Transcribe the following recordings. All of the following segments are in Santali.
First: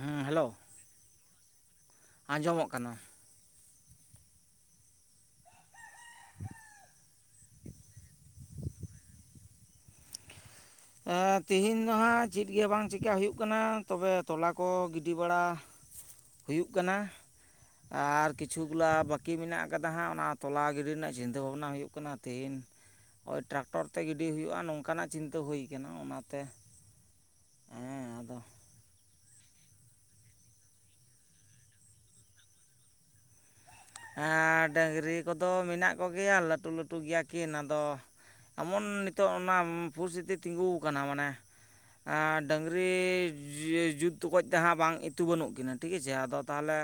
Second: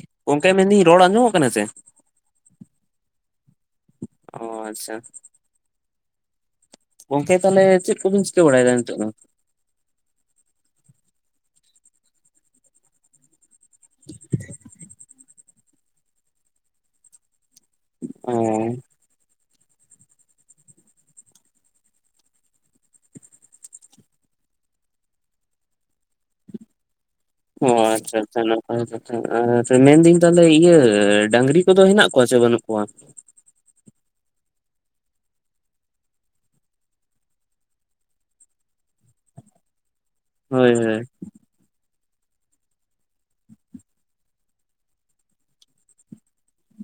ᱦᱮᱸ ᱦᱮᱞᱳ ᱜᱚᱝᱠᱮ ᱢᱮᱱᱫᱟᱹᱧ ᱨᱚᱲ ᱟᱸᱡᱚᱢᱳᱜ ᱠᱟᱱᱟ ᱥᱮ᱾ ᱟᱸᱡᱚᱢᱚᱜ ᱠᱟᱱᱟ᱾ ᱚ ᱟᱪᱪᱷᱟ, ᱜᱚᱝᱠᱮ ᱛᱟᱦᱚᱞᱮ ᱪᱮᱫ ᱠᱚᱵᱤᱱ ᱪᱤᱠᱟᱹ ᱵᱟᱲᱟᱭᱮᱫᱟ ᱱᱤᱛᱚᱜ ᱫᱚ? ᱛᱮᱦᱤᱧ ᱫᱚᱦᱟᱸᱜ ᱪᱮᱫ ᱜᱮ ᱵᱟᱝ ᱪᱤᱠᱟ ᱦᱩᱭᱩᱜ ᱠᱟᱱᱟ ᱛᱚᱵᱮ ᱛᱚᱞᱟ ᱠᱚ ᱜᱤᱰᱤ ᱵᱟᱲᱟ ᱦᱩᱭᱩᱜ ᱠᱟᱱᱟ ᱟᱨ ᱚ ᱠᱤᱪᱷᱩ ᱜᱩᱞᱟ ᱵᱟᱠ [unintelligible] ᱢᱮᱱᱟᱜ ᱟᱠᱟᱫᱟ ᱦᱟᱸᱜ ᱚᱱᱟ ᱛᱚᱞᱟ ᱜᱤᱰᱤ ᱨᱮᱱᱟᱜ ᱪᱤᱱᱛᱟᱹ ᱵᱷᱟᱵᱽᱱᱟ ᱦᱩᱭᱩᱜ ᱠᱟᱱᱟ ᱛᱤᱦᱤᱱ ᱦᱳᱭ ᱴᱨᱟᱠᱴᱚᱨ ᱛᱮ ᱜᱤᱰᱤ ᱦᱩᱭᱩᱜᱼᱟ ᱱᱚᱝᱠᱟᱱᱟᱜ ᱪᱤᱱᱛᱟᱹ ᱦᱩᱭ ᱠᱟᱱᱟ ᱚᱱᱟᱛᱮ ᱚ ᱦᱮᱸ ᱟᱪᱪᱷᱟ ᱟᱫᱚ ᱟᱪᱪᱷᱟ [unintelligible] ᱟᱪᱪᱷᱟ ᱟᱪᱪᱷᱟ ᱢᱮᱱᱫᱟᱹᱧ ᱛᱟᱦᱚᱞᱮ ᱤᱭᱟᱹ ᱰᱟᱝᱜᱨᱤ ᱠᱚᱫᱚ ᱦᱮᱱᱟᱜ ᱠᱚᱣᱟ ᱥᱮ ᱵᱟᱹᱱᱩᱜ ᱠᱚᱣᱟ? ᱟᱨ ᱰᱟᱹᱝᱜᱨᱤ ᱠᱚᱫᱚ ᱢᱮᱱᱟᱜ ᱠᱚᱜᱮᱭᱟ ᱞᱟᱹᱴᱩ ᱞᱟᱹᱴᱩ ᱜᱮᱭᱟ ᱠᱤᱱ᱾ ᱟᱫᱚ ᱮᱢᱚᱱ ᱱᱤᱛᱚᱜ ᱚᱱᱟ ᱯᱷᱩᱨᱥᱛᱤᱛᱤ ᱛᱤᱸᱜᱩ ᱦᱳᱭ ᱦᱳᱭ ᱠᱟᱱᱟ ᱢᱟᱱᱮ ᱰᱟᱝᱜᱨᱤ ᱡᱩᱛ ᱚᱠᱚᱡ ᱛᱮᱦᱟᱸᱜ ᱵᱟᱝ ᱤᱛᱩ ᱵᱟᱹᱱᱩᱜ ᱠᱤᱱᱟᱹ ᱴᱷᱤᱠ ᱟᱪᱷᱮ ᱟᱫᱚ ᱛᱟᱦᱚᱞᱮ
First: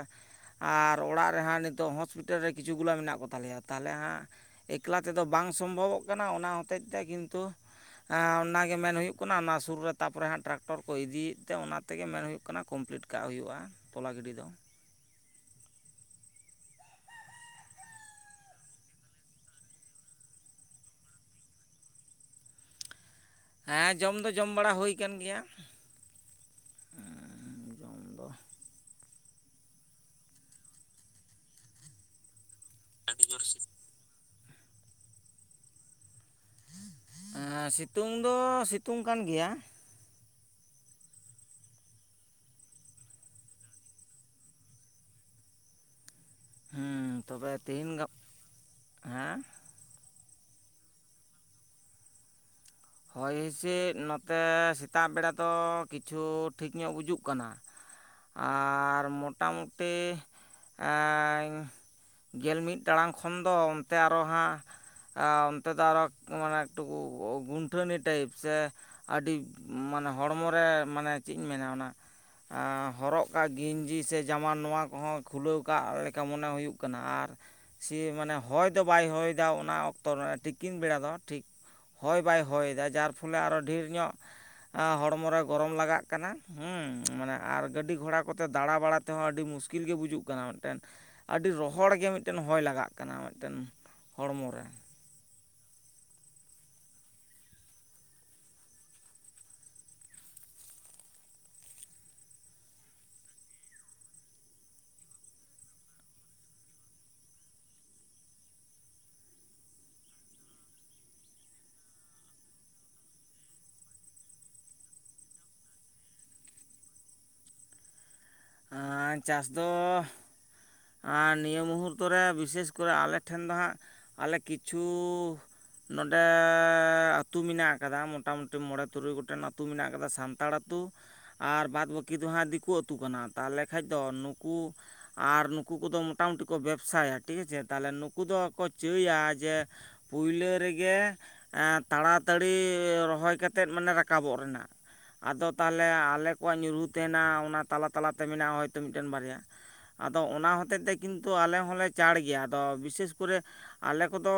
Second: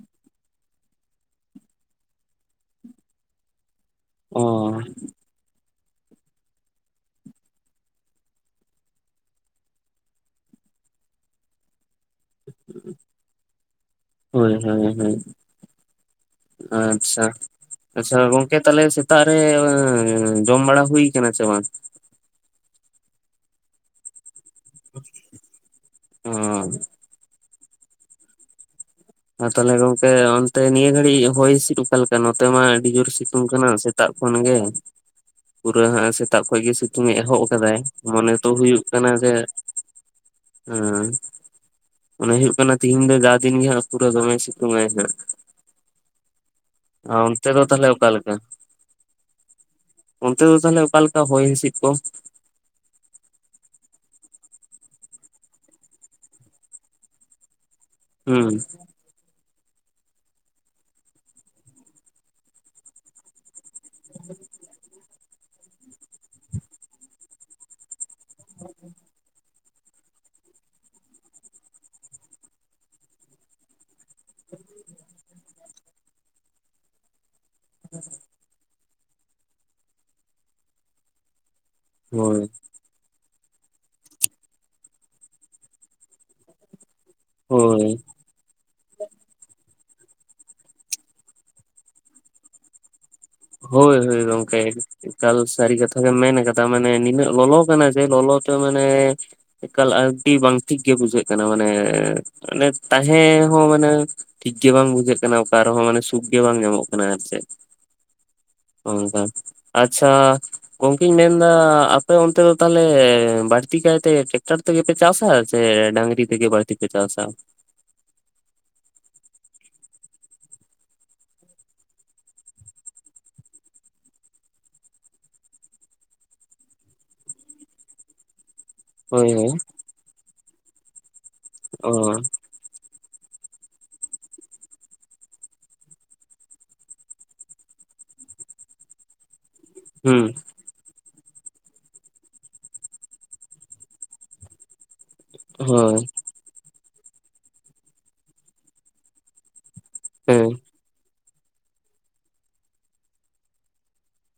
ᱟᱨ ᱚᱲᱟᱜ ᱨᱮᱦᱟᱸᱜ ᱱᱤᱛ ᱱᱤᱛᱚᱜ ᱦᱚᱸᱥᱯᱤᱴᱟᱞ ᱨᱮ ᱠᱤᱪᱷᱩᱜ ᱜᱩᱞᱟ ᱢᱮᱱᱟᱜ ᱠᱚ ᱛᱟᱞᱮᱭᱟ ᱛᱟᱦᱚᱞᱮ ᱦᱟᱸᱜ ᱚ ᱮᱠᱞᱟ ᱛᱮᱫᱚ ᱵᱟᱝ ᱥᱚᱢᱵᱷᱚᱵᱚᱜ ᱠᱟᱱᱟ ᱚᱱᱟ ᱦᱚᱛᱮᱡ ᱛᱮ ᱠᱤᱱᱛᱩ ᱚᱱᱟᱜᱮ ᱢᱮᱱ ᱦᱩᱭᱩᱜ ᱠᱟᱱᱟ ᱚᱱᱟ ᱥᱩᱨ ᱨᱮ ᱛᱟᱯᱚᱨᱮ ᱦᱟᱸᱜ ᱴᱨᱟᱠᱴᱚᱨ ᱠᱚ ᱤᱫᱤᱭᱮᱫ ᱛᱮ ᱚᱱᱟ ᱛᱮᱜᱮ ᱢᱮᱱ ᱦᱩᱭᱩᱜ ᱠᱟᱱᱟ ᱦᱩᱭᱩᱜ ᱠᱟᱱᱟ ᱠᱚᱢᱯᱞᱤᱴ ᱠᱟᱜ ᱦᱩᱭᱩᱜᱼᱟ ᱛᱚᱞᱟ ᱜᱤᱰᱤ ᱫᱚ᱾ ᱦᱮᱸ ᱦᱮᱸ᱾ ᱟᱪᱪᱷᱟ᱾ ᱟᱪᱪᱷᱟ ᱜᱚᱝᱠᱮ ᱛᱟᱦᱚᱞᱮ ᱥᱮᱛᱟᱜ ᱨᱮ ᱡᱚᱢ ᱵᱟᱲᱟ ᱦᱩᱭ ᱠᱟᱱᱟ ᱪᱮ ᱵᱟᱝ? ᱦᱮᱸ ᱡᱚᱢ ᱫᱚ ᱡᱚᱢ ᱵᱟᱲᱟ ᱦᱩᱭ ᱠᱟᱱ ᱜᱮᱭᱟ᱾ ᱦᱚᱸ᱾ [unintelligible] ᱡᱚᱢ ᱫᱚ᱾ ᱟᱨ ᱛᱟᱦᱚᱞᱮ ᱜᱚᱝᱠᱮ ᱚᱱᱛᱮ ᱱᱤᱭᱟᱹ ᱜᱷᱟᱹᱲᱤᱡ ᱦᱚᱭ ᱦᱤᱸᱥᱤᱫ ᱚᱠᱟᱞᱮᱠᱟ ᱱᱚᱛᱮ ᱢᱟ ᱟᱹᱰᱤ ᱡᱳᱨ ᱥᱤᱛᱩᱝ ᱠᱟᱱᱟ ᱥᱮᱛᱟᱜ ᱠᱷᱚᱱ ᱜᱮ ᱯᱩᱨᱟᱹ ᱦᱟᱸᱜ ᱛᱟᱨᱯᱚᱨᱮ ᱜᱮ ᱥᱤᱛᱩᱝ ᱮ ᱮᱦᱚᱵ ᱠᱟᱫᱟᱭ ᱥᱤᱛᱩᱝ ᱢᱚᱱᱮ ᱛᱚ ᱫᱚ ᱦᱩᱭᱩᱜ ᱥᱤᱛᱩᱝ ᱠᱟᱱᱟ ᱠᱟᱱ ᱡᱮ ᱜᱮᱭᱟ ᱦᱮᱸ ᱚᱱᱮ ᱦᱩᱭᱩᱜ ᱠᱟᱱᱟ ᱛᱤᱦᱤᱧ ᱫᱚ ᱡᱟ ᱫᱤᱱ ᱜᱮ ᱦᱟᱸᱜ ᱯᱩᱨᱟᱹ ᱫᱚᱢᱮᱭ ᱥᱤᱛᱩᱝ ᱟᱭ ᱦᱟᱸᱜ᱾ ᱦᱮᱸ ᱚᱱᱛᱮ ᱛᱚᱵᱮ ᱫᱚ ᱛᱟᱦᱚᱞᱮ ᱛᱮᱦᱮᱧ ᱚᱠᱟ ᱜᱟᱯᱟ ᱞᱮᱠᱟ? ᱦᱮᱸ ᱚᱱᱛᱮ ᱫᱚ ᱛᱟᱦᱚᱞᱮ ᱚᱠᱟ ᱞᱮᱠᱟ ᱦᱚᱭ ᱦᱤᱸᱥᱤᱫ ᱠᱚ? ᱦᱚᱭ ᱦᱤᱸᱥᱤᱫ ᱱᱚᱛᱮ ᱥᱮᱛᱟᱜ ᱵᱮᱲᱟ ᱫᱚ ᱠᱤᱪᱷᱩ ᱴᱷᱤᱠ ᱧᱚᱜ ᱵᱩᱡᱩᱜ ᱠᱟᱱᱟ᱾ [inaudible] ᱟᱨ ᱢᱚᱴ ᱢᱚᱴᱟᱢᱩᱴᱤ ᱜᱮᱞ ᱢᱤᱫ ᱴᱟᱲᱟᱝ ᱠᱷᱚᱱ ᱫᱚ ᱛᱮ ᱟᱨᱚ ᱦᱟᱸᱜ ᱚᱱᱛᱮ ᱫᱚ ᱟᱨᱚ ᱢᱟᱱᱮ ᱮᱠᱴᱩᱠᱩ ᱜᱩᱱ ᱟᱹᱴᱷᱟᱹᱱᱤ ᱴᱟᱭᱤᱯ ᱥᱮ ᱟᱹᱰᱤ ᱢᱟᱱᱮ ᱦᱚᱲᱢᱚ ᱨᱮ ᱢᱟᱱᱮ ᱪᱮᱫ ᱤᱧ ᱢᱮᱱᱟ ᱚᱱᱟ ᱦᱚᱨᱚᱜ ᱠᱟᱜ ᱜᱮᱤᱧᱡᱤ ᱥᱮ ᱡᱟᱢᱟ ᱱᱚᱣᱟ ᱠᱚᱦᱚᱸ ᱠᱷᱩᱞᱟᱹᱣ ᱠᱟᱜ ᱞᱮᱠᱟ ᱢᱚᱱᱮ ᱦᱩᱭᱩᱜ ᱠᱟᱱᱟ ᱾ ᱠᱟᱱᱟ ᱟᱨ ᱥᱮ ᱢᱟᱱᱮ ᱦᱚᱭ ᱫᱚ ᱵᱟᱭ ᱦᱚᱭ ᱫᱟ ᱚᱱᱟ ᱚᱠᱛᱚ ᱨᱮ ᱛᱤᱠᱤᱱ ᱵᱮᱲᱟ ᱫᱚ ᱴᱷᱤᱠ ᱦᱚᱭ ᱦᱳᱭ ᱵᱟᱭ ᱦᱚ ᱡᱟᱨ ᱯᱷᱚᱞᱮ ᱟᱨᱚ ᱰᱷᱮᱨ ᱧᱚᱜ ᱦᱚᱲᱢᱚ ᱨᱮ ᱜᱚᱨᱚᱢ ᱞᱟᱜᱟᱜ ᱠᱟᱱᱟ ᱦᱩᱸ ᱢᱟᱱᱮ ᱟᱨ ᱦᱳᱭ ᱜᱟᱹᱰᱤ ᱜᱷᱚᱲᱟᱜ ᱠᱚᱛᱮ ᱫᱟᱬᱟ ᱵᱟᱲᱟ ᱛᱮᱦᱚᱸ ᱟᱹᱰᱤ ᱢᱩᱥᱠᱤᱞ ᱜᱮ ᱵᱩᱡᱩᱜ ᱠᱟᱱᱟ ᱢᱤᱫᱴᱮᱱ ᱟᱹᱰᱤ ᱨᱚᱦᱚᱲ ᱜᱮ ᱢᱤᱫᱴᱮᱱ ᱦᱚᱭ ᱞᱟᱜᱟᱜ ᱠᱟᱱᱟ ᱢᱤᱫᱴᱮᱱ ᱦᱳᱭ ᱦᱳᱭ ᱦᱚᱲᱢᱚ ᱜᱚᱝᱠᱮ ᱨᱮ ᱮᱠᱟᱞ ᱥᱟᱨᱤ ᱠᱟᱛᱷᱟ ᱜᱮ ᱢᱮᱱ ᱠᱟᱫᱟ ᱢᱟᱱᱮ ᱱᱤᱱᱟᱹᱜ ᱞᱚᱞᱚ ᱠᱟᱱᱟ ᱡᱮ ᱞᱚᱞᱚ ᱛᱮ ᱢᱟᱱᱮ ᱮᱠᱟᱞ ᱟᱹᱰᱤ ᱵᱟᱝ ᱴᱷᱤᱠ ᱜᱮ ᱵᱩᱡᱷᱟᱹᱜ ᱠᱟᱱᱟ ᱢᱟᱱᱮ ᱢᱟᱱᱮ ᱛᱟᱦᱮᱸ ᱦᱚᱸ ᱢᱟᱱᱮ ᱴᱷᱤᱠᱜᱮ ᱵᱟᱝ ᱵᱩᱡᱷᱟᱹᱜ ᱠᱟᱱᱟ ᱚᱠᱟ ᱨᱮᱦᱚᱸ ᱢᱟᱱᱮ ᱥᱩᱠ ᱜᱮ ᱵᱟᱝ ᱧᱟᱢᱚᱜ ᱠᱟᱱᱟ ᱟᱨ ᱪᱮᱫ ᱚ ᱟᱪᱷᱟ ᱜᱚᱝᱠᱮᱧ ᱢᱮᱱᱫᱟ ᱟᱯᱮ ᱚᱱᱛᱮ ᱫᱚ ᱛᱟᱦᱚᱞᱮ ᱵᱟᱹᱲᱛᱤ ᱠᱟᱭᱛᱮ ᱴᱮᱠᱴᱟᱨ ᱛᱮᱜᱮ ᱯᱮ ᱪᱟᱥᱟ ᱥᱮ ᱰᱟᱝᱨᱤ ᱛᱮᱜᱮ ᱵᱟᱹᱲᱛᱤ ᱯᱮ ᱪᱟᱥᱟ ᱾ ᱟᱨ ᱪᱟᱥ ᱫᱚ ᱟᱨ ᱱᱤᱭᱟᱹ ᱢᱩᱦᱩᱨᱛᱚ ᱨᱮ ᱵᱤᱥᱮᱥ ᱠᱚᱨᱮ ᱟᱞᱮ ᱴᱷᱮᱱ ᱫᱚ ᱦᱟᱸᱜ ᱟᱞᱮ ᱠᱤᱪᱷᱩ ᱱᱚᱰᱮ ᱟᱹᱛᱩ ᱢᱮᱱᱟᱜ ᱟᱠᱟᱫᱟ ᱢᱚᱴ ᱢᱚᱴᱟᱢᱩᱴᱤ ᱢᱚᱬᱮ ᱛᱩᱨᱩᱭ ᱦᱳᱭ ᱜᱚᱴᱮᱱ ᱦᱳᱭ ᱟᱹᱛᱩ ᱢᱮᱱᱟᱜ ᱟᱠᱟᱫᱟ ᱥᱟᱱᱛᱟᱲ ᱟᱹᱛᱩ ᱟᱨ ᱵᱟᱫ ᱚ ᱵᱟᱹᱠᱤ ᱫᱚ ᱦᱟᱸᱜ ᱫᱤᱠᱩ ᱟᱹᱛᱩ ᱟᱹᱛᱩ ᱠᱟᱱᱟ ᱛᱟᱦᱚᱞᱮ ᱠᱷᱟᱡ ᱫᱚ ᱱᱩᱠᱩ ᱟᱨ ᱱᱩᱠᱩ ᱠᱚᱫᱚ ᱢᱳᱚᱴᱟᱢᱩᱴᱤ ᱠᱚ ᱵᱮᱵᱽᱥᱟᱭᱟ ᱴᱷᱤᱠ ᱟᱪᱷᱮ ᱛᱟᱦᱞᱮ ᱱᱩᱠᱩ ᱫᱚᱠᱚ ᱪᱟᱹᱭᱟ ᱡᱮ ᱦᱩᱸ ᱯᱩᱭᱞᱟᱹ ᱨᱮᱜᱮ ᱛᱟᱲᱟᱛᱟᱹᱲᱤ ᱨᱚᱦᱚᱭ ᱠᱟᱛᱮᱫ ᱢᱟᱱᱮ ᱨᱟᱠᱟᱵᱚᱜ ᱨᱮᱱᱟᱜ ᱟᱫᱚ ᱛᱟᱦᱚᱞᱮ ᱦᱳᱭ ᱟᱞᱮ ᱟᱠᱚᱣᱟᱜ ᱧᱩᱨᱦᱩ ᱛᱟᱦᱮᱱᱟ ᱚᱱᱟ ᱛᱟᱞᱟ ᱛᱟᱞᱟᱛᱮ ᱢᱮᱱᱟᱜᱼᱟ ᱦᱚᱭᱛᱚ ᱢᱤᱴᱮᱱ ᱵᱟᱨᱭᱟ ᱟᱫᱚ ᱦᱮᱸ ᱚᱱᱟ ᱦᱚᱛᱮ ᱛᱮ ᱠᱤᱱᱛᱩ ᱟᱞᱮ ᱦᱚᱸᱞᱮ ᱪᱟᱲ ᱜᱮᱭᱟ ᱟᱫᱚ ᱵᱤᱥᱮᱥ ᱠᱚᱨᱮ ᱟᱞᱮ ᱠᱚᱫᱚ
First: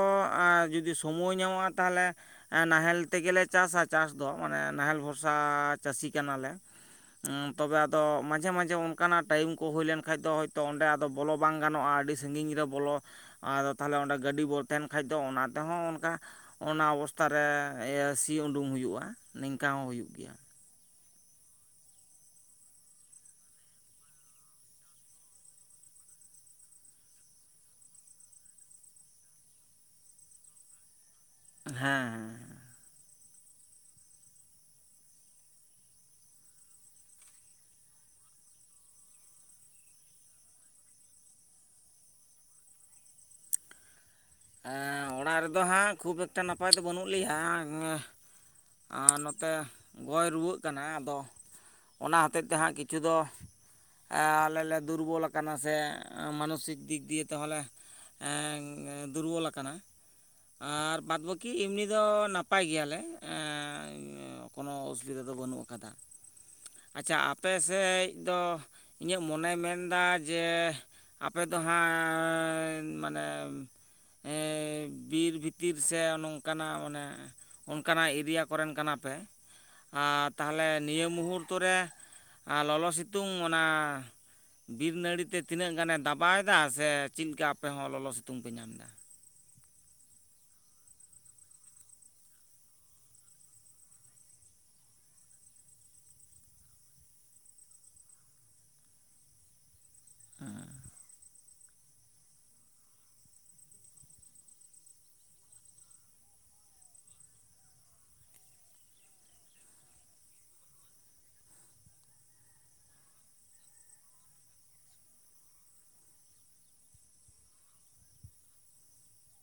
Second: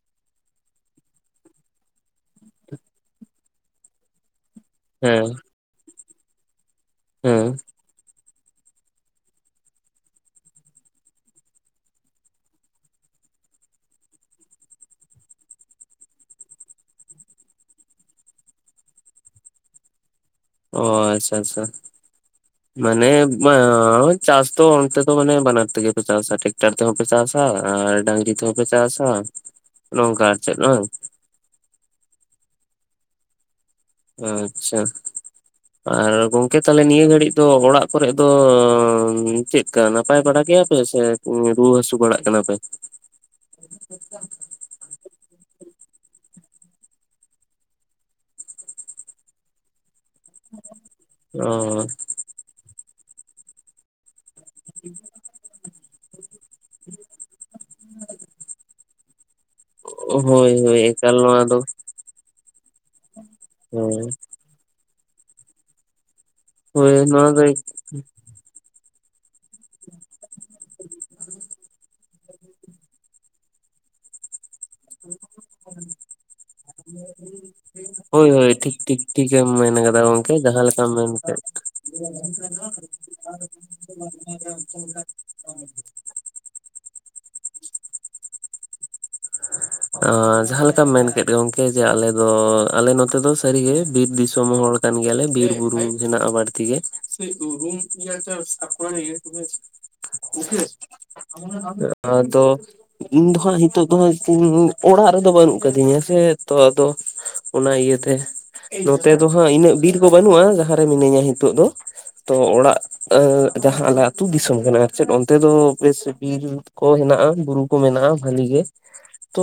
ᱡᱩᱫᱤ ᱥᱚᱢᱚᱭ ᱧᱟᱢᱚᱜᱼᱟ ᱛᱟᱦᱚᱞᱮ ᱱᱟᱦᱮᱞ ᱛᱮᱜᱮᱞᱮ ᱪᱟᱥᱟ ᱾ ᱪᱟᱥ ᱫᱚ ᱢᱟᱱᱮ ᱱᱟᱦᱮᱞ ᱦᱮᱸ ᱵᱷᱚᱨᱥᱟ ᱪᱟᱹᱥᱤ ᱠᱟᱱᱟᱞᱮ ᱦᱮᱸ ᱛᱚᱵᱮ ᱟᱫᱚ ᱢᱟᱡᱷᱮ ᱢᱟᱡᱷᱮ ᱚᱱᱠᱟᱱᱟᱜ ᱴᱟᱭᱤᱢ ᱠᱚ ᱦᱩᱭ ᱞᱮᱱᱠᱷᱟᱡ ᱫᱚ ᱦᱚᱭᱛᱳ ᱚᱸᱰᱮ ᱟᱫᱚ ᱵᱚᱞᱚ ᱵᱟᱝ ᱜᱟᱱᱚᱜᱼᱟ ᱟᱹᱰᱤ ᱥᱟᱺᱜᱤᱧ ᱨᱮ ᱵᱚᱞᱚ ᱟᱫᱚ ᱛᱟᱦᱞᱮ ᱚᱸᱰᱮ ᱜᱟᱹᱰᱤ ᱵᱚᱱ ᱛᱟᱦᱮᱱ ᱠᱷᱟᱡ ᱫᱚ ᱚᱱᱟ ᱛᱮᱦᱚᱸ ᱚᱱᱠᱟ ᱚᱱᱟ ᱚᱵᱚᱥᱛᱷᱟ ᱨᱮ ᱥᱤ ᱩᱰᱩᱝ ᱦᱩᱭᱩᱜᱼᱟ ᱱᱤᱝᱠᱟ ᱦᱚᱸ ᱦᱩᱭᱩᱜ ᱜᱮᱭᱟ ᱚ ᱟᱪᱪᱷᱟ ᱟᱪᱪᱷᱟ ᱢᱟᱱᱮ ᱪᱟᱥ ᱛᱚ ᱚᱱᱛᱮ ᱛᱚ ᱢᱟᱱᱮ ᱵᱟᱱᱟᱨ ᱛᱮ ᱜᱮ ᱯᱮ ᱪᱟᱥᱟ ᱴᱮᱠᱴᱟᱨ ᱛᱮ ᱯᱮ ᱪᱟᱥᱟ ᱟᱨ ᱰᱟᱝᱨᱤ ᱛᱮᱦᱚᱸ ᱯᱮ ᱪᱟᱥᱟ ᱱᱚᱝᱠᱟ ᱟᱨ ᱪᱮᱫ ᱵᱟᱝ ᱦᱮᱸ ᱦᱮᱸ ᱟᱪᱪᱷᱟ ᱟᱨ ᱜᱚᱝᱠᱮ ᱛᱟᱦᱚᱞᱮ ᱱᱤᱭᱟᱹ ᱜᱷᱟᱹᱲᱤᱡ ᱫᱚ ᱚᱲᱟᱜ ᱠᱚᱨᱮ ᱫᱚ ᱪᱮᱫ ᱪᱠᱟ ᱱᱟᱯᱟᱭ ᱵᱟᱲᱟ ᱜᱮᱭᱟ ᱯᱮ ᱥᱮ ᱨᱩᱣᱟᱹ ᱦᱟᱹᱥᱩ ᱵᱟᱲᱟᱜ ᱠᱟᱱᱟ ᱯᱮ? ᱮ ᱚᱲᱟᱜ ᱨᱮᱫᱚ ᱦᱟᱸᱜ ᱠᱷᱩᱵ ᱮᱠᱴᱟ ᱱᱟᱯᱟᱭ ᱫᱚ ᱵᱟᱹᱱᱩᱜ ᱞᱮᱭᱟ ᱟᱨ ᱱᱚᱛᱮ ᱜᱚᱭ ᱨᱩᱣᱟᱹᱜ ᱠᱟᱱᱟ ᱟᱫᱚ ᱚ ᱚᱱᱟ ᱦᱚᱛᱮᱫ ᱛᱮ ᱦᱟᱸᱜ ᱠᱤᱪᱷᱩ ᱠᱤᱪᱷᱩ ᱫᱚ ᱟᱞᱮ ᱞᱮ ᱫᱩᱨᱵᱚᱞ ᱟᱠᱟᱱᱟ ᱠᱟᱱᱟ ᱥᱮ ᱢᱟᱱᱚᱥᱤᱠ ᱫᱤᱠ ᱫᱤᱭᱮ ᱛᱮᱦᱚᱸ ᱞᱮ ᱫᱩᱨᱵᱚᱞ ᱟᱠᱟᱱᱟ ᱦᱳᱭ ᱦᱳᱭ ᱟᱨ ᱮᱠᱟᱞ ᱵᱟᱫᱽ ᱱᱚᱣᱟ ᱵᱟᱹᱠᱤ ᱮᱢᱱᱤ ᱫᱚ ᱱᱟᱯᱟᱭ ᱜᱮᱭᱟᱞᱮ ᱦᱩᱸ ᱠᱳᱱᱳ ᱚᱥᱩᱵᱤᱫᱟ ᱫᱚ ᱵᱟᱹᱱᱩᱜ ᱟᱠᱟᱫᱟ ᱦᱳᱭ ᱟᱪᱪᱷᱟ ᱱᱚᱣᱟ ᱫᱚ ᱟᱯᱮᱥᱮᱫ ᱫᱚ, ᱤᱧᱟᱹᱜ ᱢᱚᱱᱮᱭ ᱢᱮᱱᱫᱟ ᱡᱮ ᱟᱯᱮ ᱫᱚ ᱦᱟᱸᱜ ᱢᱟᱱᱮ, [inaudible] ᱵᱤᱨ ᱵᱷᱤᱛᱤᱨ ᱥᱮ ᱱᱚᱝᱠᱟᱱᱟᱜ ᱚᱱᱟ ᱦᱳᱭ ᱦᱳᱭ ᱴᱷᱤᱠ ᱴᱷᱤᱠ ᱴᱷᱤᱠᱜᱮᱢ ᱢᱮᱱ ᱠᱟᱫᱟ ᱟᱨ ᱜᱚᱢᱠᱮ ᱡᱟᱦᱟᱸ ᱛᱟᱦᱚᱞᱮ ᱞᱮᱠᱟᱢ ᱱᱤᱭᱟᱹ ᱢᱮᱱ ᱠᱮᱫ ᱟᱨ [inaudible] ᱢᱩᱦᱩᱨᱛᱚ ᱨᱮ ᱞᱚᱞᱚ ᱥᱤᱛᱩᱝ ᱚᱱᱟ ᱵᱟᱭ ᱫᱟᱜ ᱥᱮ ᱪᱮᱫ ᱞᱮᱠᱟ ᱟᱯᱮ ᱦᱚᱸ ᱞᱚᱞᱚ ᱥᱤᱛᱩᱝ ᱯᱮ ᱧᱟᱢᱮᱫᱟ᱾ ᱟ ᱡᱟᱦᱟ ᱞᱮᱠᱟᱢ ᱢᱮᱱ ᱠᱮᱫ ᱜᱚᱝᱠᱮ ᱡᱮ ᱟᱞᱮ ᱫᱚ ᱟᱞᱮ ᱱᱚᱛᱮ ᱫᱚ ᱥᱟᱹᱨᱤᱜᱮ ᱵᱤᱨ ᱫᱤᱥᱚᱢ ᱦᱚᱲ ᱠᱟᱱ ᱜᱮᱭᱟᱞᱮ ᱵᱤᱨ ᱵᱩᱨᱩ ᱦᱮᱱᱟᱜ-ᱟ ᱵᱟᱲᱛᱤ ᱜᱮ ᱟᱫᱚ ᱤᱧ ᱫᱚᱦᱟᱸᱜ ᱱᱤᱛᱳᱜ ᱫᱚ ᱦᱟᱸᱜ ᱤᱧ ᱚᱲᱟᱜ ᱨᱮᱫᱚ ᱵᱟᱹᱱᱩᱜ ᱟᱠᱟᱫᱤᱧᱟ ᱥᱮ ᱛᱚ ᱟᱫᱚ ᱚᱱᱟ ᱤᱭᱟᱹᱛᱮ ᱱᱚᱛᱮ ᱫᱚ ᱦᱟᱸᱜ ᱤᱱᱟᱹᱜ ᱵᱤᱨ ᱫᱚ ᱵᱟᱹᱱᱩᱜᱼᱟ ᱡᱟᱦᱟᱸ ᱨᱮ ᱢᱤᱱᱟᱹᱧᱟ ᱱᱤᱛᱚᱜ ᱫᱚ ᱛᱚ ᱚᱲᱟᱜ ᱡᱟᱦᱟᱸ ᱟᱞᱮ ᱟᱹᱛᱩ ᱫᱤᱥᱚᱢ ᱠᱟᱱᱟ ᱪᱮᱫ ᱚᱱᱛᱮ ᱫᱚ ᱵᱮᱥ ᱵᱤᱨ ᱠᱚ ᱦᱮᱱᱟᱜᱼᱟ ᱵᱩᱨᱩ ᱠᱚ ᱢᱮᱱᱟᱜᱼᱟ ᱵᱷᱟᱞᱤ ᱜᱮ ᱛᱚ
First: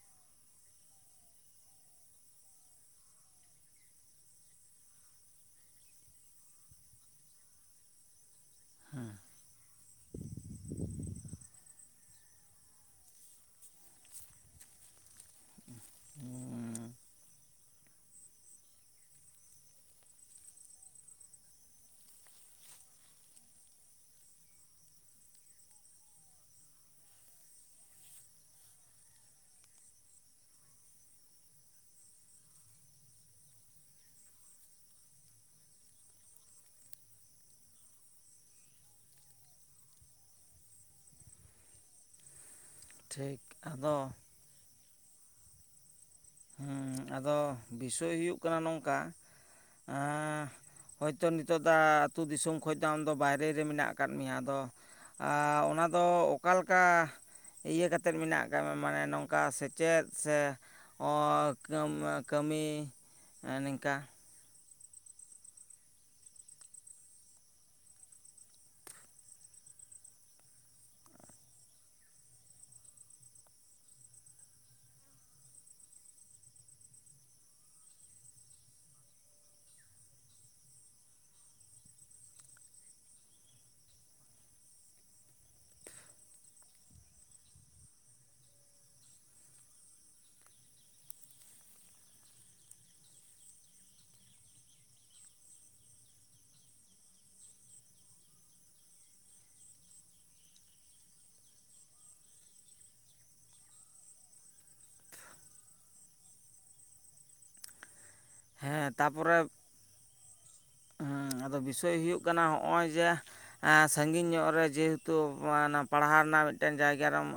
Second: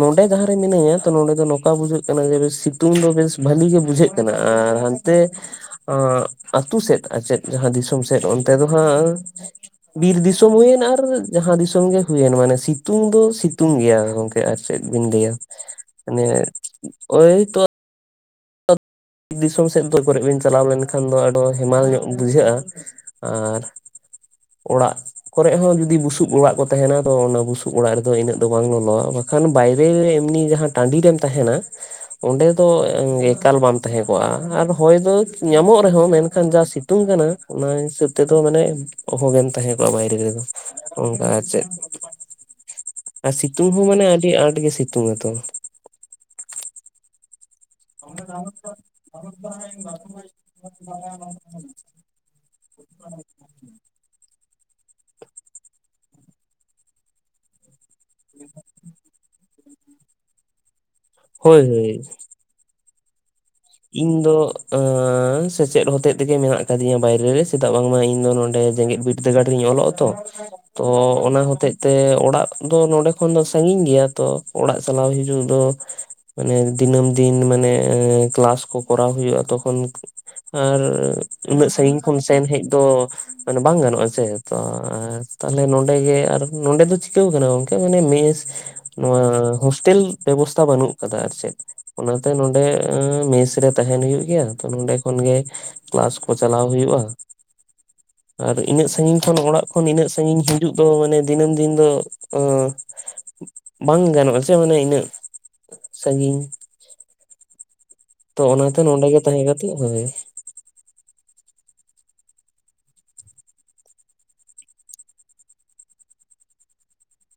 ᱱᱚᱰᱮ ᱡᱟᱦᱟᱸᱨᱮ ᱢᱤᱱᱟᱹᱧᱟ ᱛᱚ ᱱᱚᱰᱮ ᱫᱚ ᱱᱚᱝᱠᱟ ᱵᱩᱡᱷᱟᱹᱜ ᱠᱟᱱᱟ ᱡᱮ ᱥᱤᱛᱩᱝ ᱫᱚ ᱵᱮᱥ ᱵᱷᱟᱹᱞᱤ ᱜᱮ ᱵᱩᱡᱷᱟᱹᱜ ᱠᱟᱱᱟ ᱟᱨ ᱦᱟᱱᱛᱮ ᱟᱹᱛᱩ ᱥᱮᱫ ᱟᱪᱮᱫ ᱡᱟᱦᱟᱸ ᱫᱤᱥᱚᱢ ᱥᱮᱫ ᱚᱱᱛᱮ ᱫᱚ ᱦᱟᱸᱜ ᱵᱤᱨ ᱫᱤᱥᱚᱢ ᱦᱩᱭᱮᱱ ᱟᱨ ᱡᱟᱦᱟᱸ ᱫᱤᱥᱚᱢ ᱜᱮ ᱦᱩᱭᱮᱱ ᱢᱟᱱᱮ ᱥᱤᱛᱩᱝ ᱫᱚ ᱥᱤᱛᱩᱝ ᱜᱮᱭᱟ ᱜᱚᱢᱠᱮ ᱟᱨ ᱪᱮᱫ ᱵᱤᱱ ᱞᱟᱹᱭᱟᱹ ᱢᱟᱱᱮ ᱮᱤ ᱛᱳ ᱫᱤᱥᱚᱢ ᱥᱮᱫ ᱫᱚ ᱯᱟᱞᱮᱫ ᱵᱤᱱ ᱪᱟᱞᱟᱣ ᱞᱮᱱᱠᱷᱟᱱ ᱫᱚ ᱟᱰᱚ ᱦᱮᱢᱟᱞ ᱧᱚᱜ ᱵᱩᱡᱷᱟᱜ-ᱟ᱾ ᱟᱨ ᱚᱲᱟᱜ ᱠᱚᱨᱮ ᱦᱚᱸ ᱡᱩᱫᱤ ᱵᱩᱥᱩᱵ ᱚᱲᱟᱜ ᱠᱚ ᱛᱟᱦᱮᱱᱟ ᱛᱚ ᱚᱱᱟ ᱵᱩᱥᱩᱵ ᱚᱲᱟᱜ ᱨᱮᱫᱚ ᱤᱱᱟᱹᱜ ᱫᱚ ᱵᱟᱝ ᱞᱚᱞᱚᱼᱟ ᱵᱟ ᱵᱟᱝ ᱠᱷᱟᱱ ᱵᱟᱭᱨᱮ ᱨᱮ ᱮᱢᱱᱤ ᱡᱟᱦᱟᱸ ᱴᱟᱺᱰᱤ ᱨᱮᱢ ᱛᱟᱦᱮᱱᱟ ᱚᱸᱰᱮ ᱫᱚ ᱮᱠᱟᱞ ᱵᱟᱢ ᱛᱟᱦᱮᱸ ᱠᱚᱜᱼᱟ ᱟᱨ ᱦᱚᱭ ᱫᱚ ᱧᱟᱢᱚᱜ ᱨᱮᱦᱚᱸ ᱢᱮᱱᱠᱷᱟᱱ ᱡᱟ ᱥᱤᱛᱩᱝ ᱠᱟᱱᱟ ᱚᱱᱟ ᱦᱤᱥᱟᱹᱵᱽ ᱛᱮᱫᱚ ᱢᱟᱱᱮ ᱚᱦᱩᱜᱮᱢ ᱛᱟᱦᱮᱸ ᱠᱚᱜᱼᱟ ᱵᱟᱭᱨᱮ ᱨᱮᱫᱚ ᱚᱱᱠᱟ ᱪᱮᱫ ᱟᱨ ᱴᱷᱤᱠ ᱥᱤᱛᱩᱝ ᱦᱚᱸ ᱢᱟᱱᱮ ᱟᱫᱚ ᱟᱹᱰᱤ ᱟᱸᱴ ᱜᱮ ᱥᱤᱛᱩᱝ ᱟᱛᱚ ᱦᱳ ᱟᱫᱚ ᱵᱤᱥᱚᱭ ᱦᱩᱭᱩᱜ ᱠᱟᱱᱟ ᱱᱚᱝᱠᱟ ᱦᱚᱭᱛᱚ ᱱᱤᱛᱳ ᱫᱟ ᱟᱹᱛᱩ ᱫᱤᱥᱚᱢ ᱠᱷᱚᱱ ᱫᱚ ᱟᱢᱫᱚ ᱵᱟᱭᱨᱮ ᱨᱮ ᱢᱮᱱᱟᱜ ᱟᱠᱟᱫ ᱢᱮᱭᱟ ᱟᱫᱚ ᱟ ᱚᱱᱟ ᱫᱚ ᱚᱠᱟᱞᱮᱠᱟ ᱤᱭᱟᱹ ᱠᱟᱛᱮ ᱛᱮᱫ ᱢᱮᱱᱟᱜ ᱟᱠᱟᱫ ᱢᱟᱱᱮ ᱱᱚᱝᱠᱟ ᱥᱮᱪᱮᱫ ᱥᱮ ᱦᱳᱭ ᱦᱳᱭ ᱟᱨ ᱠᱟᱹᱢᱤ ᱱᱤᱝᱠᱟ ᱤᱧ ᱫᱚ ᱥᱮᱪᱮᱫ ᱦᱚᱛᱮᱫ ᱛᱮᱜᱮ ᱢᱮᱱᱟᱜ ᱟᱠᱟᱫᱤᱧᱟ ᱵᱟᱭᱨᱮ ᱨᱮ ᱥᱮᱛᱟᱜ ᱵᱟᱝᱢᱟ ᱤᱧ ᱫᱚ ᱱᱚᱰᱮ ᱡᱮᱜᱮᱛ ᱵᱤᱨᱫᱟᱹᱜᱟᱲ ᱨᱤᱧ ᱚᱞᱚᱜ ᱛᱚ ᱛᱚ ᱚᱱᱟ ᱦᱚᱛᱮᱜ ᱛᱮ ᱚᱲᱟᱜ ᱫᱚ ᱱᱚᱰᱮ ᱠᱷᱚᱱ ᱫᱚ ᱥᱟᱺᱜᱤᱧ ᱜᱮᱭᱟ ᱛᱚ ᱚᱲᱟᱜ ᱪᱟᱞᱟᱣ ᱦᱤᱡᱩᱜ ᱫᱚ ᱢᱟᱱᱮ ᱫᱤᱱᱟᱹᱢ ᱫᱤᱱ ᱢᱟᱱᱮ ᱮ ᱠᱮᱞᱟᱥ ᱠᱚ ᱠᱚᱨᱟᱣ ᱦᱩᱭᱩᱜᱼᱟ ᱛᱚᱠᱷᱚᱱ ᱟᱨ ᱩᱱᱟᱹᱜ ᱥᱟᱺᱜᱤᱧ ᱠᱷᱚᱱ ᱥᱮᱱ ᱦᱮᱡ ᱫᱚ ᱢᱟᱱᱮ ᱵᱟᱝ ᱜᱟᱱᱚᱜᱼᱟ ᱥᱮ ᱛᱚ ᱛᱟᱦᱞᱮ ᱱᱚᱰᱮ ᱜᱮ ᱟᱨ ᱱᱚᱰᱮ ᱫᱚ ᱪᱤᱠᱟᱹᱣ ᱠᱟᱱᱟ ᱜᱚᱝᱠᱮ ᱢᱟᱱᱮ ᱢᱮᱥ ᱱᱚᱣᱟ ᱦᱥᱴᱮᱞ ᱵᱮᱵᱚᱥᱛᱷᱟ ᱵᱟᱹᱱᱩᱜ ᱟᱠᱟᱫᱟ ᱟᱨ ᱪᱮᱫ ᱚᱱᱟᱛᱮ ᱱᱚᱰᱮ ᱢᱮᱥ ᱨᱮ ᱛᱟᱦᱮᱱ ᱦᱳᱭᱳᱜ ᱜᱮᱭᱟ ᱛᱚ ᱱᱚᱰᱮ ᱠᱷᱚᱱ ᱜᱮ ᱠᱮᱞᱟᱥ ᱠᱚ ᱪᱟᱞᱟᱣ ᱦᱩᱭᱩᱭᱩᱜᱼᱟ᱾ ᱟᱨ ᱤᱱᱟᱹᱜ ᱥᱟᱺᱜᱤᱧ ᱠᱷᱚᱱ ᱚᱲᱟᱜ ᱠᱷᱚᱱ ᱤᱱᱟᱹᱜ ᱥᱟᱺᱜᱤᱧ ᱦᱤᱡᱩᱜ ᱫᱚ ᱢᱟᱱᱮ ᱫᱤᱱᱟᱹᱢ ᱫᱤᱱ ᱫᱚ ᱵᱟᱝ ᱜᱟᱱᱚᱜᱼᱟ ᱥᱮ ᱢᱟᱱᱮ ᱤᱱᱟᱹᱜ ᱥᱟᱺᱜᱤᱧ ᱛᱚ ᱚᱱᱟᱛᱮ ᱦᱮᱸ ᱱᱚᱰᱮ ᱜᱮ ᱛᱟᱯᱚᱨᱮ ᱛᱟᱦᱮ ᱠᱟᱛᱮ ᱦᱳᱭ ᱦᱮᱸ ᱟᱫᱚ ᱵᱤᱥᱚᱭ ᱦᱩᱭᱩᱜ ᱠᱟᱱᱟ ᱦᱚᱜᱼᱚᱭ ᱡᱮ ᱥᱟᱺᱜᱤᱧ ᱧᱚᱜ ᱨᱮ ᱡᱮᱦᱮᱛᱩ ᱯᱟᱲᱦᱟᱣ ᱨᱮᱱᱟᱜ ᱢᱤᱫᱴᱮᱱ ᱡᱟᱭᱜᱟ ᱨᱮᱢ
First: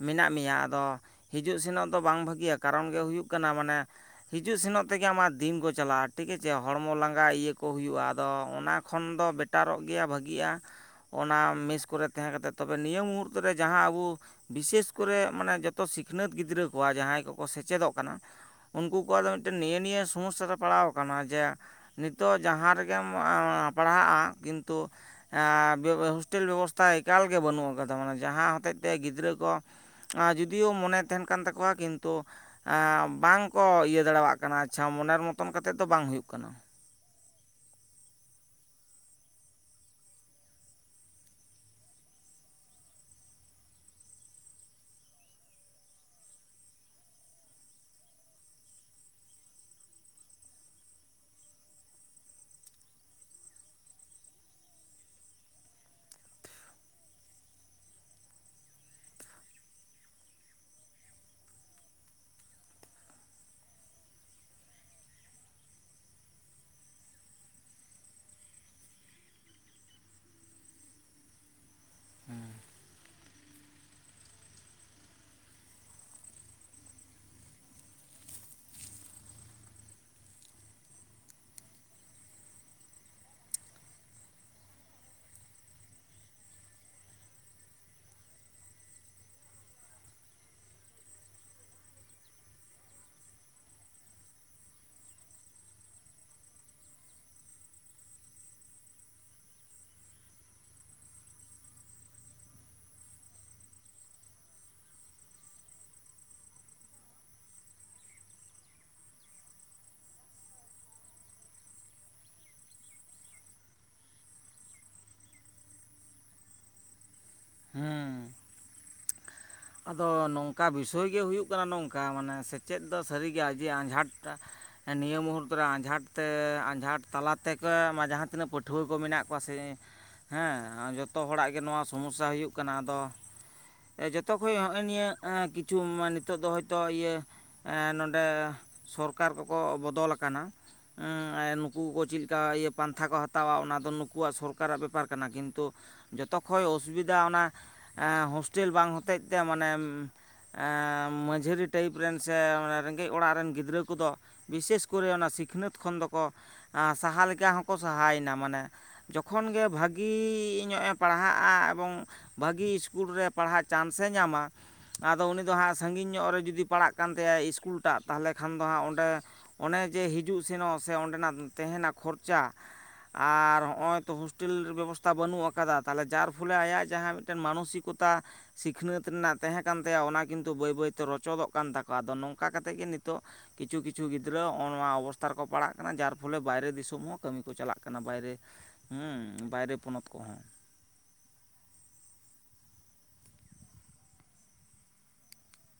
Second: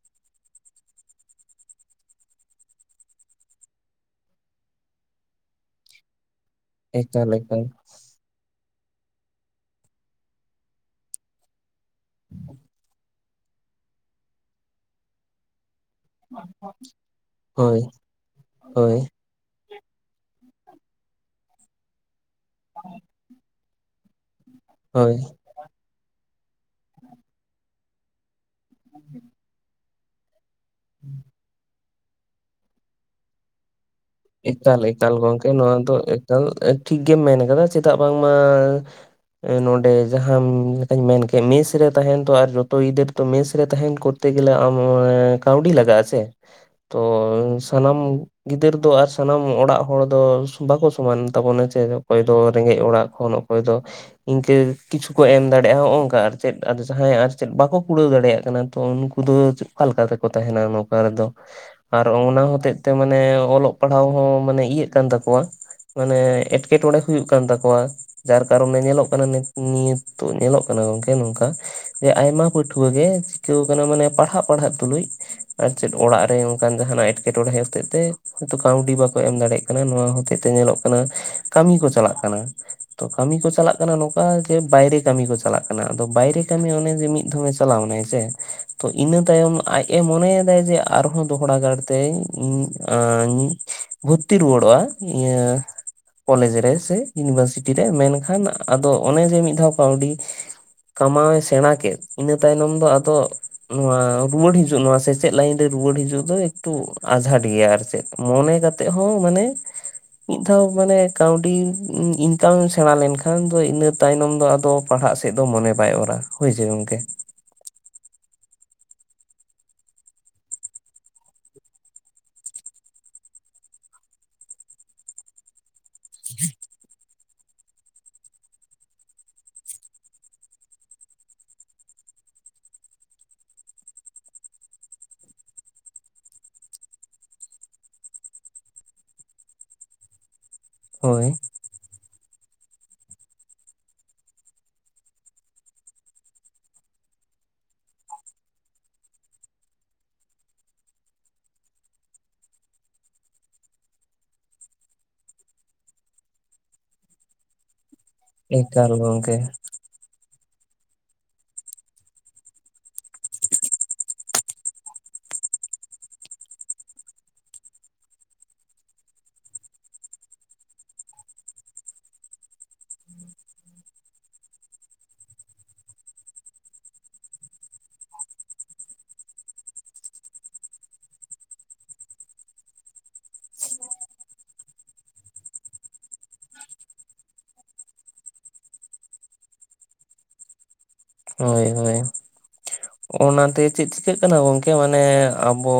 ᱢᱮᱱᱟᱜ ᱢᱮᱭᱟ ᱟᱫᱚ ᱦᱤᱡᱩᱜ ᱥᱮᱱᱚᱜ ᱫᱚ ᱵᱟᱝ ᱵᱷᱟᱹᱜᱤᱭᱟ ᱠᱟᱨᱚᱱ ᱜᱮ ᱦᱩᱭᱩᱜ ᱠᱟᱱᱟ ᱢᱟᱱᱮ ᱦᱤᱡᱩᱜ ᱥᱮᱱᱚᱜ ᱛᱮᱜᱮ ᱟᱢᱟᱜ ᱫᱤᱱ ᱠᱚ ᱪᱟᱞᱟᱜᱼᱟ ᱴᱷᱤᱠ ᱟᱪᱷᱮ ᱦᱚᱲᱢᱚ ᱮᱠᱟᱞ ᱞᱟᱸᱜᱟ ᱤᱭᱟᱹ ᱮᱠᱟᱞ ᱠᱚ ᱦᱩᱭᱩᱜᱼᱟ ᱟᱫᱚ ᱚᱱᱟ ᱠᱷᱚᱱ ᱫᱚ ᱵᱮᱴᱟᱨᱚᱜ ᱜᱮᱭᱟ ᱵᱷᱟᱜᱤᱜᱼᱟ ᱚᱱᱟ ᱢᱮᱥ ᱠᱚᱨᱮ ᱛᱟᱦᱮᱸ ᱠᱟᱛᱮ ᱛᱚᱵᱮ ᱱᱤᱭᱟᱹ ᱢᱩᱦᱩᱨᱛᱚ ᱨᱮ ᱡᱟᱦᱟᱸ ᱟᱵᱚ ᱵᱤᱥᱮᱥ ᱠᱚᱨᱮ ᱢᱟᱱᱮ ᱡᱚᱛᱚ ᱥᱤᱠᱷᱱᱟᱹᱛ ᱜᱤᱫᱽᱨᱟᱹ ᱠᱚᱣᱟᱜ ᱡᱟᱦᱟᱸᱭ ᱠᱚᱠᱚ ᱦᱳᱭ ᱥᱮᱪᱮᱫᱚᱜ ᱠᱟᱱᱟ ᱦᱳᱭ ᱩᱱᱠᱩ ᱠᱚᱣᱟᱜ ᱫᱚ ᱢᱤᱫᱴᱮᱱ ᱱᱤᱭᱟᱹ ᱱᱤᱭᱟᱹ ᱥᱚᱢᱚᱥᱥᱟ ᱨᱮ ᱯᱟᱲᱟᱣ ᱟᱠᱟᱱᱟ ᱡᱮ ᱫᱚ ᱡᱟᱦᱟᱸ ᱨᱮᱜᱮᱢ ᱯᱟᱲᱦᱟᱜᱼᱟ ᱠᱤᱱᱛᱩ ᱦᱳᱭ ᱵᱮᱵᱚᱥ ᱦᱳᱥᱴᱮᱞ ᱵᱮᱵᱚᱥᱛᱷᱟ ᱮᱠᱟᱞᱜᱮ ᱵᱟᱹᱱᱩᱜ ᱟᱠᱟᱫᱟ ᱢᱟᱱᱮ ᱡᱟᱦᱟᱸ ᱦᱚᱛᱮᱡ ᱛᱮ ᱜᱤᱫᱽᱨᱟᱹ ᱠᱚ ᱡᱳᱫᱤᱭᱳ ᱢᱚᱱᱮ ᱛᱟᱦᱮᱱ ᱠᱟᱱ ᱛᱟᱠᱚᱣᱟ ᱠᱤᱱᱛᱩ ᱵᱟᱝ ᱠᱚ ᱤᱭᱟᱹ ᱫᱟᱲᱮᱭᱟᱜ ᱠᱟᱱᱟ ᱮᱠᱟᱞ ᱟᱪᱪᱷᱟ ᱮᱠᱟᱞ ᱢᱚᱱᱮᱨ ᱜᱚᱝᱠᱮ ᱢᱚᱛᱚᱱ ᱠᱟᱛᱮᱫ ᱱᱚᱣᱟ ᱫᱚ ᱵᱟᱝ ᱦᱩᱭᱩᱜ ᱮᱠᱟᱞ ᱠᱟᱱᱟ ᱴᱷᱤᱠ ᱜᱮᱢ ᱢᱮᱱ ᱠᱟᱫᱟ ᱪᱮᱫᱟᱜ ᱵᱟᱝᱢᱟ ᱱᱚᱰᱮ ᱡᱟᱦᱟᱸ ᱞᱮᱠᱟᱧ ᱢᱮᱱᱠᱮᱜ ᱢᱮᱥ ᱨᱮ ᱛᱟᱦᱮᱱ ᱛᱚ ᱟᱨ ᱡᱚᱛᱚ ᱜᱤᱫᱟᱹᱨ ᱛᱚ ᱢᱮᱥ ᱨᱮ ᱛᱟᱦᱮᱱ ᱠᱚᱨᱛᱮ ᱜᱮᱞᱮ ᱟᱢ ᱠᱟᱹᱣᱰᱤ ᱞᱟᱜᱟᱜ ᱟᱥᱮ ᱛᱚ ᱥᱟᱱᱟᱢ ᱜᱤᱫᱟᱹᱨ ᱫᱚ ᱟᱨ ᱥᱟᱱᱟᱢ ᱚᱲᱟᱜ ᱦᱚᱲ ᱫᱚ ᱵᱟᱠᱚ ᱥᱚᱢᱟᱱ ᱛᱟᱵᱚᱱᱟ ᱪᱮ ᱚᱠᱚᱭ ᱫᱚ ᱨᱮᱸᱜᱮᱡ ᱚᱲᱟᱜ ᱠᱷᱚᱱ ᱚᱠᱚᱭ ᱫᱚ- ᱤᱱᱠᱟᱹ ᱠᱤᱪᱷᱩ ᱠᱚ ᱮᱢ ᱫᱟᱲᱮᱼᱟ ᱦᱚᱭᱝᱠᱟ ᱟᱨ ᱪᱮᱫ ᱡᱟᱦᱟᱸᱭᱟᱜ ᱟᱨ ᱪᱮᱫ ᱵᱟᱠᱚ ᱠᱩᱲᱟᱹᱣ ᱫᱟᱲᱮᱭᱟᱜ ᱠᱟᱱᱟ ᱩᱱᱠᱩ ᱩᱱᱠᱩ ᱫᱚ ᱚᱠᱟ ᱞᱮᱠᱟ ᱛᱮᱠᱚ ᱛᱟᱦᱮᱱᱟ ᱱᱚᱝᱠᱟ ᱨᱮᱫᱚ ᱟᱨ ᱚᱱᱟ ᱦᱚᱛᱮᱡ ᱛᱮ ᱢᱟᱱᱮ ᱚᱞᱚᱜ ᱯᱟᱲᱦᱟᱣ ᱦᱚᱸ ᱢᱟᱱᱮ ᱤᱭᱟᱹᱜ ᱠᱟᱱ ᱛᱟᱠᱚᱣᱟ ᱢᱟᱱᱮ ᱮᱸᱴᱠᱮᱴᱚᱬᱮ ᱦᱩᱭᱩᱜ ᱠᱟᱱ ᱛᱟᱠᱚᱣᱟ ᱡᱟᱨ ᱠᱟᱨᱚᱱᱮ ᱧᱮᱞᱚᱜ ᱠᱟᱱᱟ ᱱᱤᱛ ᱱᱤᱭᱟᱹ ᱧᱮᱞᱚᱜ ᱠᱟᱱᱟ ᱜᱚᱝᱠᱮ ᱱᱚᱝᱠᱟ ᱟᱭᱢᱟ ᱯᱟᱹᱴᱷᱩᱣᱟ ᱜᱮᱡ ᱤᱠᱟᱹᱣ ᱠᱟᱱᱟ ᱢᱟᱱᱮ ᱯᱟᱲᱦᱟᱜ ᱯᱟᱲᱦᱟᱜ ᱛᱩᱞᱩᱡ ᱟᱨ ᱪᱮᱫ ᱚᱲᱟᱜ ᱨᱮ ᱚᱱᱠᱟᱱ ᱡᱟᱦᱟᱱᱟᱜ ᱮᱴᱠᱮᱴᱚᱬᱮ ᱦᱚᱛᱮᱡ ᱛᱮ ᱠᱟᱹᱣᱰᱤ ᱵᱟᱠᱚ ᱮᱢ ᱫᱟᱲᱮᱭᱟᱜ ᱠᱟᱱᱟ ᱱᱚᱣᱟ ᱦᱚᱛᱮᱡ ᱛᱮ ᱧᱮᱞᱚᱜ ᱠᱟᱱᱟ ᱠᱟᱹᱢᱤ ᱠᱚ ᱪᱟᱞᱟᱜ ᱠᱟᱱᱟ᱾ ᱛᱚ ᱠᱟᱹᱢᱤ ᱠᱚ ᱪᱟᱞᱟᱜ ᱠᱟᱱᱟ ᱱᱚᱝᱠᱟ ᱡᱮ ᱵᱟᱭᱨᱮ ᱠᱟᱹᱢᱤ ᱠᱚ ᱪᱟᱞᱟᱜ ᱠᱟᱱᱟ ᱟᱫᱚ ᱵᱟᱭᱨᱮ ᱠᱟᱹᱢᱤ ᱚᱱᱮ ᱡᱮ ᱢᱤᱫ ᱫᱷᱟᱣᱮ ᱪᱟᱞᱟᱣᱱᱟᱭ ᱥᱮ ᱛᱚ ᱤᱱᱟᱹ ᱛᱟᱭᱚᱢ ᱟᱡᱼᱮ ᱢᱚᱱᱮᱭᱮᱫᱟᱭ ᱡᱮ ᱟᱨᱦᱚᱸ ᱫᱚᱦᱲᱟ ᱜᱟᱲᱛᱮ ᱤᱧ- ᱵᱷᱩᱨᱛᱤ ᱨᱩᱣᱟᱹᱲᱚᱜᱼᱟ ᱤᱭᱟᱹ ᱠᱚᱞᱮᱡᱽ ᱨᱮ ᱥᱮ ᱤᱭᱩᱱᱤᱵᱷᱟᱨᱥᱤᱴᱤ ᱨᱮ ᱢᱮᱱᱠᱷᱟᱱ ᱟᱫᱚ ᱚᱱᱮ ᱡᱮ ᱢᱤᱫ ᱫᱷᱟᱣ ᱠᱟᱹᱣᱰᱤ ᱠᱟᱢᱟᱣᱮ ᱥᱮᱬᱟ ᱠᱮᱫ ᱤᱱᱟᱹ ᱛᱟᱭᱱᱚᱢ ᱫᱚ ᱟᱫᱚ ᱱᱚᱣᱟ ᱨᱩᱣᱟᱹᱲ ᱦᱤᱡᱩᱜ ᱱᱚᱣᱟ ᱥᱮᱪᱮᱫ ᱞᱟᱭᱤᱱ ᱨᱮ ᱨᱩᱣᱟᱹᱲ ᱦᱤᱡᱩᱜ ᱫᱚ ᱮᱠᱴᱩ ᱟᱸᱷᱟᱴ ᱜᱮᱭᱟ ᱟᱨ ᱪᱮᱫ ᱢᱚᱱᱮ ᱠᱟᱛᱮᱜ ᱦᱚᱸ ᱢᱟᱱᱮ ᱢᱤᱫ ᱫᱷᱟᱣ ᱢᱟᱱᱮ ᱠᱟᱹᱣᱰᱤ ᱤᱱᱠᱟᱢ ᱥᱮᱬᱟ ᱞᱮᱱᱠᱷᱟᱱ ᱫᱚ ᱤᱱᱟᱹ ᱛᱟᱭᱱᱚᱢ ᱫᱚ ᱟᱫᱚ ᱯᱟᱲᱦᱟᱜ ᱥᱮᱫ ᱫᱚ ᱢᱚᱱᱮ ᱵᱟᱭ ᱚᱨᱟ ᱦᱳᱭᱥᱮ ᱜᱚᱝᱠᱮ ᱦᱮᱸ ᱟᱫᱚ ᱱᱚᱝᱠᱟ ᱵᱤᱥᱚᱭ ᱜᱮ ᱦᱩᱭᱩᱜ ᱠᱟᱱᱟ ᱱᱚᱝᱠᱟ ᱢᱟᱱᱮ ᱥᱮᱪᱮᱫ ᱫᱚ ᱥᱟᱹᱨᱤᱜᱮ ᱟᱡᱮ ᱟᱸᱡᱷᱟᱴ ᱱᱤᱭᱟᱹ ᱢᱩᱦᱩᱨᱛ ᱨᱮ ᱟᱸᱡᱷᱟᱴ ᱛᱮ ᱟᱸᱡᱷᱟᱴ ᱛᱟᱞᱟ ᱛᱮᱜᱮ ᱢᱟ ᱡᱟᱦᱟᱸ ᱛᱤᱱᱟᱹᱜ ᱯᱟᱹᱴᱷᱩᱣᱟᱹ ᱠᱚ ᱢᱮᱱᱟᱜ ᱠᱚᱣᱟ ᱥᱮ ᱦᱮᱸ ᱡᱚᱛᱚ ᱦᱚᱲᱟᱜ ᱜᱮ ᱱᱚᱣᱟ ᱥᱚᱢᱚᱥᱥᱟ ᱦᱩᱭᱩᱜ ᱠᱟᱱᱟ ᱟᱫᱚ ᱡᱚᱛᱚ ᱠᱷᱚᱱ ᱦᱚᱜᱼᱚᱭ ᱱᱤᱭᱟᱹ ᱠᱤᱪᱷᱩ ᱢᱟ ᱱᱤᱛᱚᱜ ᱫᱚ ᱦᱚᱭᱛᱳ ᱤᱭᱟᱹ [inaudible] ᱱᱚᱰᱮ ᱥᱚᱨᱠᱟᱨ ᱠᱚᱠᱚ ᱵᱚᱫᱚᱞ ᱟᱠᱟᱱᱟ ᱦᱳᱭ [inaudible] ᱱᱩᱠᱩ ᱠᱚ ᱪᱮᱫ ᱞᱮᱠᱟ ᱤᱭᱟᱹ ᱯᱟᱱᱛᱷᱟ ᱠᱚ ᱦᱟᱛᱟᱣᱟ ᱚᱱᱟ ᱫᱚ ᱱᱩᱠᱩᱣᱟᱜ ᱥᱚᱨᱠᱟᱨᱟᱜ ᱵᱮᱯᱟᱨ ᱠᱟᱱᱟ ᱠᱤᱱᱛᱩ ᱡᱚᱛᱚᱠᱷᱚᱡ ᱚᱥᱩᱵᱤᱫᱷᱟ ᱚᱱᱟ ᱦᱳᱥᱴᱮᱞ ᱵᱟᱝ ᱦᱚᱛᱮᱡ ᱛᱮ ᱢᱟᱱᱮ ᱮᱻ ᱢᱟᱹᱡᱟᱹᱨᱤ ᱴᱟᱭᱤᱯ ᱨᱮᱱ ᱥᱮ ᱨᱮᱸᱜᱮᱡ ᱚᱲᱟᱜ ᱨᱮᱱ ᱜᱤᱫᱽᱨᱟᱹ ᱠᱚᱫᱚ ᱵᱤᱥᱮᱥ ᱠᱚᱨᱮ ᱚᱱᱟ ᱥᱤᱠᱷᱱᱟᱹᱛ ᱠᱷᱚᱱ ᱫᱚᱠᱚ ᱥᱟᱦᱟ ᱞᱮᱠᱟ ᱦᱚᱸᱠᱚ ᱥᱟᱦᱟᱭᱮᱱᱟ ᱢᱟᱱᱮ ᱮᱠᱟᱞ ᱜᱚᱝᱠᱮ ᱡᱚᱠᱷᱚᱱ ᱜᱮ ᱵᱷᱟᱜ ᱵᱷᱟᱹᱜᱤ ᱧᱚᱜᱼᱮ ᱯᱟᱲᱦᱟᱜᱼᱟ ᱮᱵᱚᱝ ᱵᱷᱟᱹᱜᱤ ᱤᱥᱠᱩᱞ ᱨᱮ ᱯᱟᱲᱦᱟᱜ ᱪᱟᱱᱥ ᱮ ᱧᱟᱢᱟ ᱟᱫᱚ ᱩᱱᱤ ᱫᱚ ᱦᱟᱸᱜ ᱥᱟᱺᱜᱤᱧ ᱧᱚᱜ ᱨᱮ ᱡᱩᱫᱤ ᱯᱟᱲᱟᱜ ᱠᱟᱱ ᱛᱟᱭᱟ ᱤᱥᱠᱩᱞᱴᱟᱜ ᱛᱟᱦᱚᱞᱮ ᱠᱷᱟᱱ ᱫᱚ ᱦᱟᱸᱜ ᱚᱸᱰᱮ ᱚᱱᱮ ᱡᱮ ᱦᱤᱡᱩᱜ ᱥᱮᱱᱚᱜ ᱥᱮ ᱚᱸᱰᱮᱱᱟᱜ ᱛᱟᱦᱮᱱᱟ ᱠᱷᱚᱨᱪᱟ ᱟᱨ ᱦᱚᱸᱜᱼᱚᱭ ᱛᱚ ᱦᱳᱥᱴᱮᱞ ᱵᱮᱵᱚᱥᱛᱷᱟ ᱵᱟᱹᱱᱩᱜ ᱟᱠᱟᱫᱟ ᱛᱟᱦᱚᱞᱮ ᱡᱟᱨ ᱯᱷᱚᱞᱮ ᱟᱭᱟᱜ ᱡᱟᱦᱟᱸ ᱢᱤᱫᱴᱮᱱ ᱢᱟᱱᱚᱥᱤᱠᱚᱛᱟ- ᱛᱟ ᱥᱤᱠᱷᱱᱟᱹᱛ ᱨᱮᱱᱟᱜ ᱛᱟᱦᱮᱸ ᱠᱟᱱ ᱛᱟᱭᱟ ᱚᱱᱟ ᱠᱤᱱᱛᱩ ᱵᱟᱹᱭ ᱵᱟᱹᱭᱛᱮ ᱨᱚᱪᱚᱫᱚᱜ ᱠᱟᱱ ᱛᱟᱠᱚᱣᱟ ᱟᱫᱚ ᱱᱚᱝᱠᱟ ᱠᱟᱛᱮᱫ ᱜᱮ ᱱᱤᱛᱚᱜ ᱠᱤᱪᱷᱩ ᱠᱤᱪᱷᱩ ᱜᱤᱫᱽᱨᱟᱹ ᱦᱚᱸᱚ ᱱᱚᱣᱟ ᱚᱵᱛᱷᱟ ᱨᱮᱠᱚ ᱯᱟᱲᱟᱜ ᱠᱟᱱᱟ ᱡᱟᱨ ᱯᱷᱚᱞᱮ ᱵᱟᱭᱨᱮ ᱫᱤᱥᱚᱢ ᱦᱚᱸ ᱠᱟᱹᱢᱤ ᱠᱚ ᱪᱟᱞᱟᱜ ᱠᱟᱱᱟ ᱵᱟᱭᱨᱮ ᱦᱩᱸ ᱵᱟᱭᱨᱮ ᱯᱚᱱᱚᱛ ᱠᱚᱦᱚᱸ ᱦᱳᱭ ᱦᱳᱭ ᱚᱱᱟᱛᱮ ᱪᱮᱫ ᱪᱤᱠᱟᱹᱜ ᱠᱟᱱᱟ ᱜᱚᱢᱠᱮ ᱢᱟᱱᱮ ᱟᱵᱚ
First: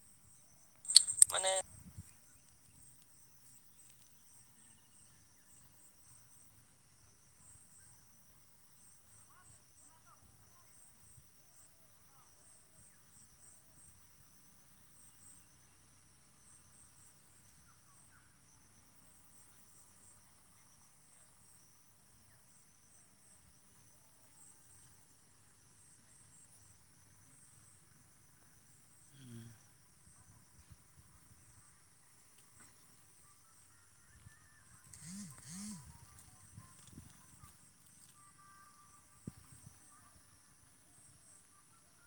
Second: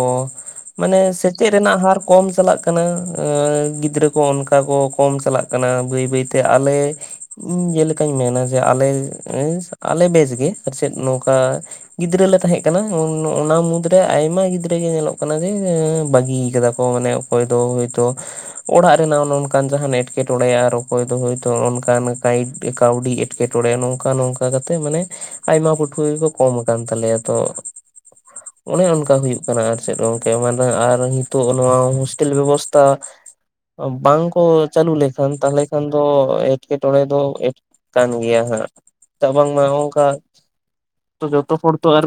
ᱢᱟᱱᱮ ᱥᱮᱪᱮᱫ ᱨᱮᱱᱟᱜ ᱦᱟᱨ ᱠᱚᱢ ᱪᱟᱞᱟᱜ ᱠᱟᱱᱟ ᱜᱤᱫᱽᱨᱟᱹ ᱠᱚ ᱚᱱᱠᱟ ᱠᱚ ᱠᱚᱢ ᱪᱟᱞᱟᱜ ᱠᱟᱱᱟ ᱵᱟᱹᱭ ᱵᱟᱹᱭᱛᱮ ᱟᱞᱮ ᱤᱧ ᱡᱮᱞᱮᱠᱟᱧ ᱢᱮᱱᱟ ᱡᱮ ᱟᱞᱮ [unintelligible] ᱟᱞᱮ ᱵᱮᱪᱜᱮ ᱢᱟᱪᱮᱫ ᱱᱚᱝᱠᱟ ᱜᱤᱫᱽᱨᱟᱹᱞᱮ ᱛᱟᱦᱮᱸᱜ ᱠᱟᱱᱟ ᱩᱱ ᱚᱱᱟ ᱢᱩᱫᱽᱨᱮ ᱟᱭᱢᱟ ᱜᱤᱫᱽᱨᱟᱹ ᱜᱮ ᱧᱮᱞᱚᱜ ᱠᱟᱱᱟ ᱡᱮ ᱵᱟᱹᱜᱤᱭᱟ ᱠᱟᱫᱟ ᱠᱚ ᱢᱟᱱᱮ ᱠᱚᱨᱮ ᱫᱚ ᱦᱚᱭ ᱛᱚ ᱚᱲᱟᱜ ᱨᱮᱱᱟᱜ ᱚᱱᱮ ᱚᱱᱠᱟᱱ ᱡᱟᱦᱟᱱ ᱮᱴᱠᱮᱴᱚᱬᱮ ᱟᱨ ᱚᱠᱚᱭ ᱫᱚ ᱦᱳᱭᱛᱳ ᱚᱱᱠᱟᱱ ᱜᱟᱭᱤᱰ ᱮᱠᱟᱶᱰᱤ ᱮᱸᱴᱠᱮᱴᱚᱲᱮ ᱱᱚᱝᱠᱟ ᱱᱚᱝᱠᱟ ᱠᱟᱛᱮᱜ ᱢᱟᱱᱮ ᱟᱭᱢᱟ ᱯᱟᱹᱴᱷᱩᱣᱟᱹ ᱜᱮᱠᱚ ᱠᱚᱢ ᱠᱟᱱᱟᱱ ᱛᱟᱞᱮᱭᱟ ᱛᱚ ᱚᱱᱮ ᱚᱱᱠᱟ ᱦᱩᱭᱩᱜ ᱠᱟᱱᱟ ᱟᱨ ᱪᱮᱫ ᱚᱢᱠᱮ ᱮᱢᱟᱱ ᱟᱨ ᱱᱤᱛᱳᱜ ᱱᱚᱣᱟ ᱦᱚᱥᱴᱮᱞ ᱵᱮᱵᱚᱥᱛᱟ ᱵᱟᱝᱠᱚ ᱪᱟᱹᱞᱩ ᱞᱮᱠᱷᱟᱱ ᱛᱟᱦᱞᱮ ᱠᱷᱟᱱ ᱫᱚ ᱮᱴᱠᱮᱴᱚᱬᱮ ᱫᱚ ᱮ ᱠᱟᱱ ᱜᱮᱭᱟ ᱦᱟᱸᱜ ᱫᱟᱜ ᱵᱟᱝᱢᱟ ᱦᱚ ᱚᱝᱠᱟ ᱡᱚᱛᱚ ᱦᱚᱲ ᱛᱚ ᱟᱨ